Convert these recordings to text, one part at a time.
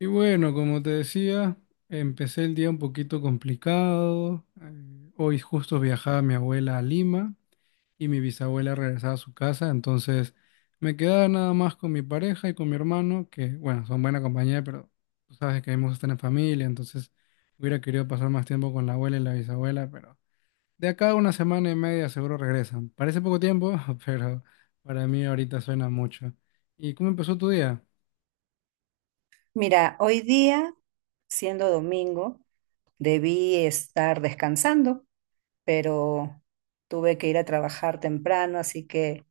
Y bueno, como te decía, empecé el día un poquito complicado. Hoy justo viajaba mi abuela a Lima y mi bisabuela regresaba a su casa, entonces me quedaba nada más con mi pareja y con mi hermano, que bueno, son buena compañía, pero tú sabes que hemos estado en familia, entonces hubiera querido pasar más tiempo con la abuela y la bisabuela, pero de acá a una semana y media seguro regresan. Parece poco tiempo, pero para mí ahorita suena mucho. ¿Y cómo empezó tu día? Mira, hoy día, siendo domingo, debí estar descansando, pero tuve que ir a trabajar temprano, así que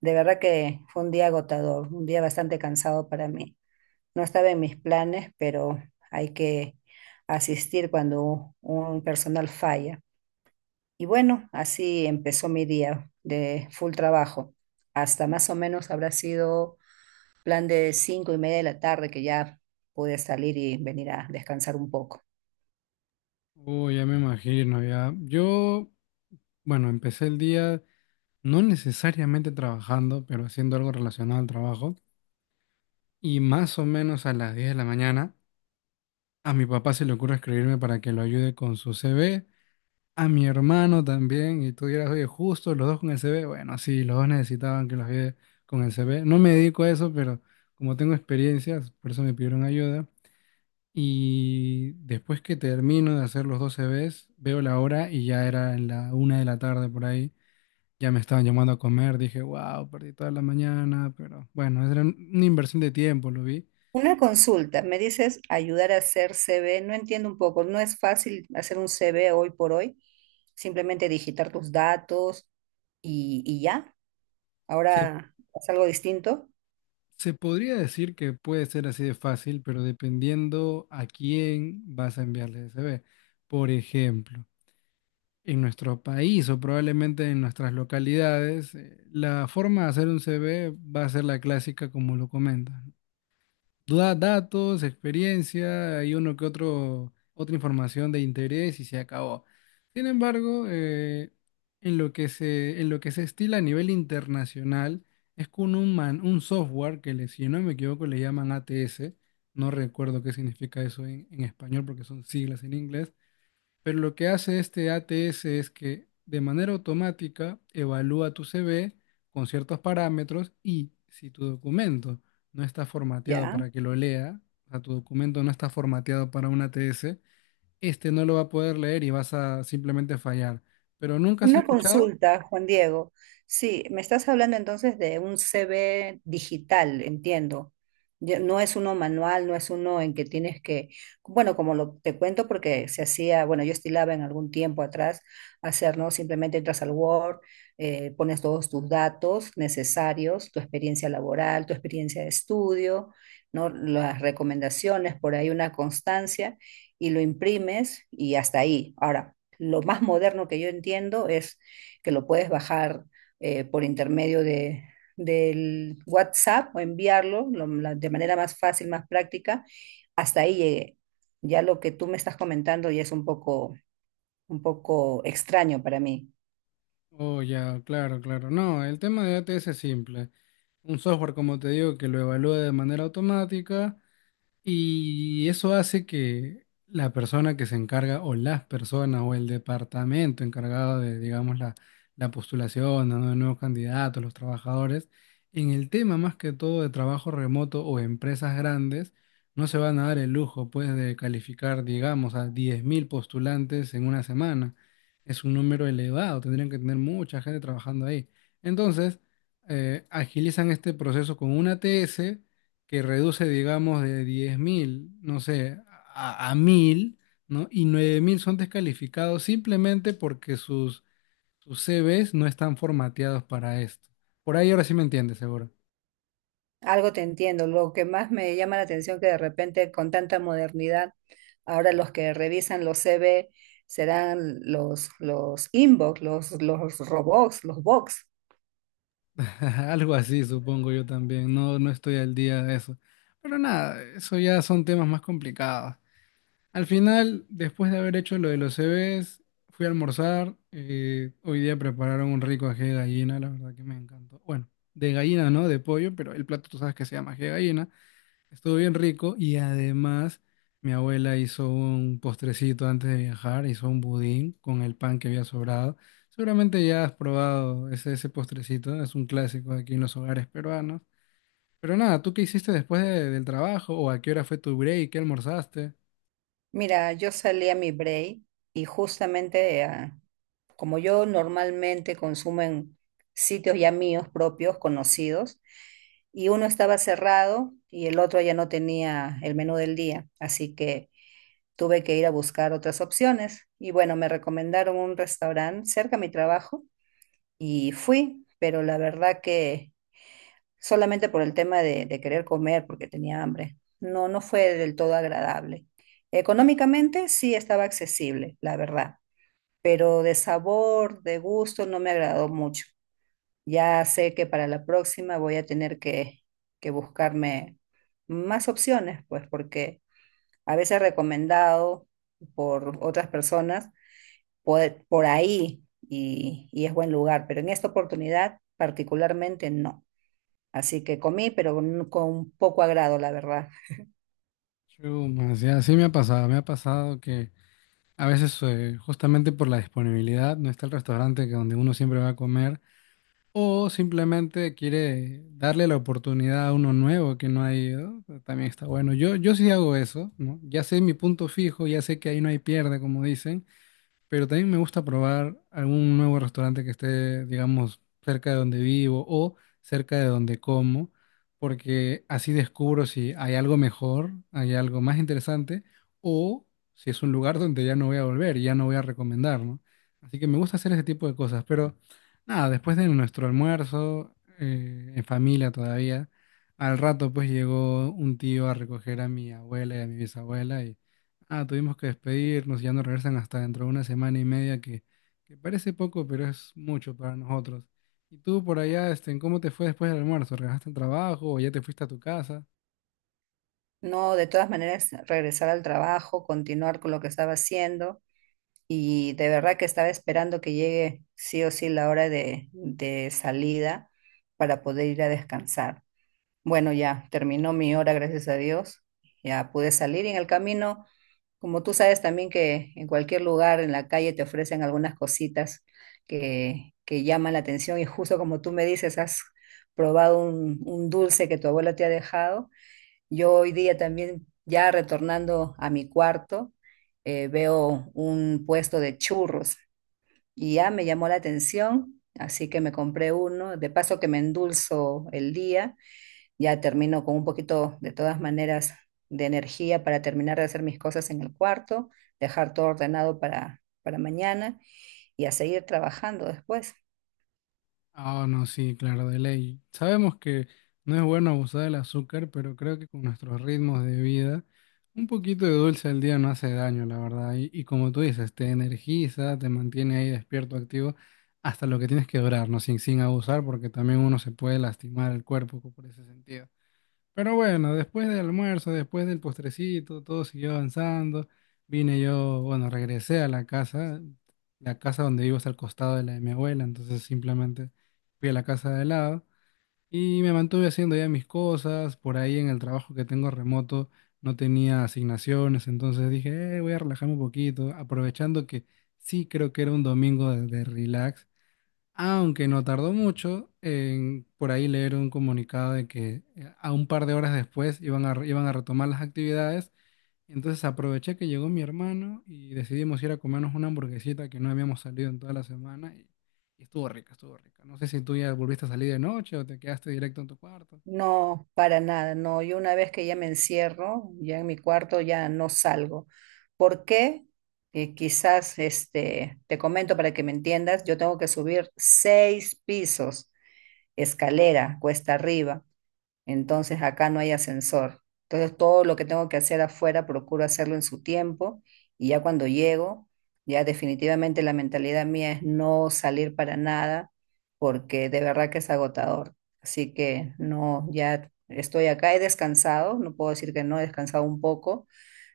de verdad que fue un día agotador, un día bastante cansado para mí. No estaba en mis planes, pero hay que asistir cuando un personal falla. Y bueno, así empezó mi día de full trabajo. Hasta más o menos habrá sido plan de 5:30 de la tarde que ya pude salir y venir a descansar un poco. Uy, ya me imagino, ya. Yo Bueno, empecé el día no necesariamente trabajando, pero haciendo algo relacionado al trabajo. Y más o menos a las 10 de la mañana, a mi papá se le ocurre escribirme para que lo ayude con su CV, a mi hermano también, y tú dirás, oye, justo los dos con el CV. Bueno, sí, los dos necesitaban que los ayude con el CV. No me dedico a eso, pero como tengo experiencias, por eso me pidieron ayuda. Y después que termino de hacer los dos CVs, veo la hora y ya era en la una de la tarde por ahí. Ya me estaban llamando a comer, dije, wow, perdí toda la mañana, pero bueno, era una inversión de tiempo, lo vi. Una consulta, me dices ayudar a hacer CV, no entiendo un poco, no es fácil hacer un CV hoy por hoy, simplemente digitar tus datos y ya, Se, ahora es algo distinto, se podría decir que puede ser así de fácil, pero dependiendo a quién vas a enviarle ese CV. Por ejemplo, en nuestro país o probablemente en nuestras localidades, la forma de hacer un CV va a ser la clásica como lo comentas. Da datos, experiencia y otra información de interés y se acabó. Sin embargo, en lo que se estila a nivel internacional es con un software que, le, si no me equivoco, le llaman ATS. No recuerdo qué significa eso en, español porque son siglas en inglés. Pero lo que hace este ATS es que de manera automática evalúa tu CV con ciertos parámetros y si tu documento no está formateado ya. para que lo lea, o sea, tu documento no está formateado para un ATS, este no lo va a poder leer y vas a simplemente fallar. ¿Pero nunca has Una escuchado? consulta, Juan Diego. Sí, me estás hablando entonces de un CV digital, entiendo. Ya. No es uno manual, no es uno en que tienes que, bueno, como lo te cuento porque se hacía, bueno, yo estilaba en algún tiempo atrás hacer, ¿no? Simplemente entras al Word, pones todos tus datos necesarios, tu experiencia laboral, tu experiencia de estudio, ¿no? Las recomendaciones, por ahí una constancia y lo imprimes y hasta ahí. Ahora lo más moderno que yo entiendo es que lo puedes bajar por intermedio de, del WhatsApp o enviarlo de manera más fácil, más práctica. Hasta ahí llegué. Ya lo que tú me estás comentando ya es un poco extraño para mí. Oh, ya, claro, claro. No, el tema de ATS es simple. Un software, como te digo, que lo evalúa de manera automática. Y eso hace que la persona que se encarga o las personas o el departamento encargado de, digamos, la postulación, ¿no?, de nuevos candidatos, los trabajadores, en el tema más que todo de trabajo remoto o empresas grandes, no se van a dar el lujo, pues, de calificar, digamos, a 10,000 postulantes en una semana. Es un número elevado, tendrían que tener mucha gente trabajando ahí. Entonces, agilizan este proceso con una TS que reduce, digamos, de 10,000 no sé, a, 1.000, ¿no? Y 9,000 son descalificados simplemente porque sus CVs no están formateados para esto. Por ahí ahora sí me entiendes, seguro. Algo te entiendo. Lo que más me llama la atención que de repente con tanta modernidad, ahora los que revisan los CV serán los inbox, los robots, los box. Algo así, supongo yo también. No, no estoy al día de eso. Pero nada, eso ya son temas más complicados. Al final, después de haber hecho lo de los CVs, fui a almorzar. Hoy día prepararon un rico ají de gallina, la verdad que me encantó. Bueno, de gallina, ¿no? De pollo, pero el plato tú sabes que se llama ají de gallina. Estuvo bien rico y además mi abuela hizo un postrecito antes de viajar, hizo un budín con el pan que había sobrado. Seguramente ya has probado ese postrecito, es un clásico aquí en los hogares peruanos. Pero nada, ¿tú qué hiciste después del trabajo o a qué hora fue tu break? ¿Qué almorzaste? Mira, yo salí a mi break y justamente como yo normalmente consumo en sitios ya míos propios, conocidos, y uno estaba cerrado y el otro ya no tenía el menú del día, así que tuve que ir a buscar otras opciones. Y bueno, me recomendaron un restaurante cerca de mi trabajo y fui, pero la verdad que solamente por el tema de querer comer porque tenía hambre. No, no fue del todo agradable. Económicamente sí estaba accesible, la verdad, pero de sabor, de gusto, no me agradó mucho. Ya sé que para la próxima voy a tener que buscarme más opciones, pues porque a veces recomendado por otras personas por ahí y es buen lugar, pero en esta oportunidad particularmente no. Así que comí, pero con poco agrado, la verdad. Chumas, ya, sí me ha pasado que a veces justamente por la disponibilidad no está el restaurante que donde uno siempre va a comer o simplemente quiere darle la oportunidad a uno nuevo que no ha ido, también está bueno. Yo sí hago eso, ¿no? Ya sé mi punto fijo, ya sé que ahí no hay pierde, como dicen. Pero también me gusta probar algún nuevo restaurante que esté, digamos, cerca de donde vivo o cerca de donde como, porque así descubro si hay algo mejor, hay algo más interesante o si es un lugar donde ya no voy a volver y ya no voy a recomendar, ¿no? Así que me gusta hacer ese tipo de cosas, pero nada, después de nuestro almuerzo, en familia todavía, al rato pues llegó un tío a recoger a mi abuela y a mi bisabuela y ah, tuvimos que despedirnos, ya no regresan hasta dentro de una semana y media, que parece poco, pero es mucho para nosotros. ¿Y tú por allá, este, cómo te fue después del almuerzo? ¿Regresaste al trabajo o ya te fuiste a tu casa? No, de todas maneras, regresar al trabajo, continuar con lo que estaba haciendo y de verdad que estaba esperando que llegue sí o sí la hora de salida para poder ir a descansar. Bueno, ya terminó mi hora, gracias a Dios. Ya pude salir y en el camino. Como tú sabes también que en cualquier lugar, en la calle, te ofrecen algunas cositas que llaman la atención y justo como tú me dices, has probado un dulce que tu abuela te ha dejado. Yo hoy día también, ya retornando a mi cuarto, veo un puesto de churros y ya me llamó la atención, así que me compré uno, de paso que me endulzo el día ya termino con un poquito, de todas maneras, de energía para terminar de hacer mis cosas en el cuarto, dejar todo ordenado para mañana y a seguir trabajando después. Ah, no, sí, claro, de ley. Sabemos que no es bueno abusar del azúcar, pero creo que con nuestros ritmos de vida, un poquito de dulce al día no hace daño, la verdad. Y como tú dices, te energiza, te mantiene ahí despierto, activo, hasta lo que tienes que durar, ¿no? Sin abusar, porque también uno se puede lastimar el cuerpo por ese sentido. Pero bueno, después del almuerzo, después del postrecito, todo siguió avanzando. Vine yo, bueno, regresé a la casa. La casa donde vivo es al costado de la de mi abuela, entonces simplemente fui a la casa de al lado y me mantuve haciendo ya mis cosas. Por ahí en el trabajo que tengo remoto no tenía asignaciones, entonces dije: voy a relajarme un poquito, aprovechando que sí creo que era un domingo de relax". Aunque no tardó mucho por ahí leer un comunicado de que a un par de horas después iban a retomar las actividades. Entonces aproveché que llegó mi hermano y decidimos ir a comernos una hamburguesita, que no habíamos salido en toda la semana, y estuvo rica, estuvo rica. No sé si tú ya volviste a salir de noche o te quedaste directo en tu cuarto. No, para nada, no. Yo una vez que ya me encierro, ya en mi cuarto, ya no salgo. ¿Por qué? Quizás este, te comento para que me entiendas, yo tengo que subir seis pisos, escalera, cuesta arriba. Entonces acá no hay ascensor. Entonces todo lo que tengo que hacer afuera procuro hacerlo en su tiempo y ya cuando llego, ya definitivamente la mentalidad mía es no salir para nada porque de verdad que es agotador. Así que no, ya estoy acá, he descansado, no puedo decir que no, he descansado un poco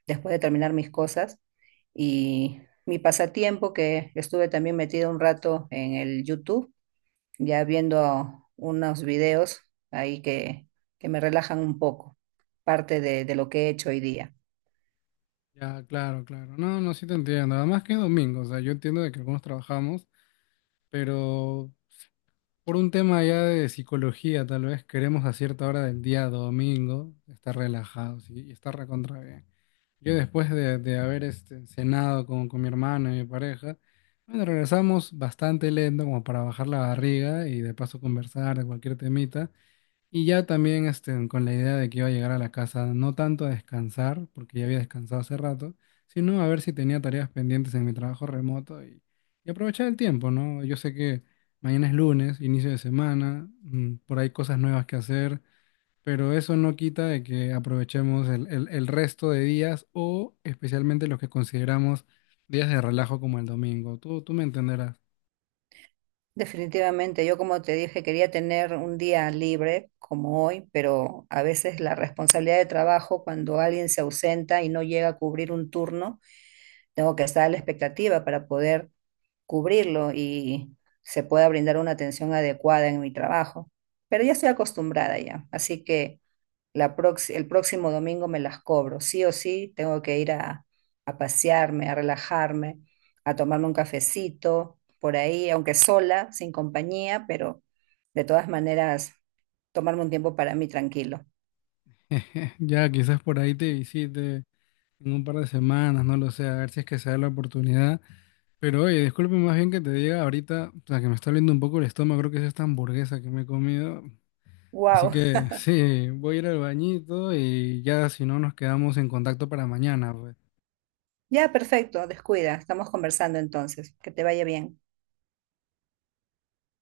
después de terminar mis cosas y mi pasatiempo que estuve también metido un rato en el YouTube ya viendo unos videos ahí que me relajan un poco, parte de lo que he hecho hoy día. Ya, claro, claro. No, no, sí te entiendo. Además que es domingo, o sea, yo entiendo de que algunos trabajamos, pero por un tema ya de psicología, tal vez queremos a cierta hora del día domingo estar relajados y estar recontra bien. Yo después de haber cenado con mi hermano y mi pareja, bueno, regresamos bastante lento como para bajar la barriga y de paso conversar de cualquier temita. Y ya también con la idea de que iba a llegar a la casa, no tanto a descansar, porque ya había descansado hace rato, sino a ver si tenía tareas pendientes en mi trabajo remoto y aprovechar el tiempo, ¿no? Yo sé que mañana es lunes, inicio de semana, por ahí cosas nuevas que hacer, pero eso no quita de que aprovechemos el, el resto de días o especialmente los que consideramos días de relajo como el domingo. Tú me entenderás. Definitivamente, yo como te dije, quería tener un día libre como hoy, pero a veces la responsabilidad de trabajo, cuando alguien se ausenta y no llega a cubrir un turno, tengo que estar a la expectativa para poder cubrirlo y se pueda brindar una atención adecuada en mi trabajo. Pero ya estoy acostumbrada ya, así que el próximo domingo me las cobro. Sí o sí, tengo que ir a pasearme, a relajarme, a tomarme un cafecito por ahí, aunque sola, sin compañía, pero de todas maneras, tomarme un tiempo para mí tranquilo. Ya quizás por ahí te visite en un par de semanas, no lo sé, a ver si es que se da la oportunidad. Pero oye, disculpe más bien que te diga ahorita, o sea, que me está oliendo un poco el estómago, creo que es esta hamburguesa que me he comido. Así Wow, que sí, voy a ir al bañito y ya si no nos quedamos en contacto para mañana, pues. ya perfecto, descuida, estamos conversando entonces, que te vaya bien.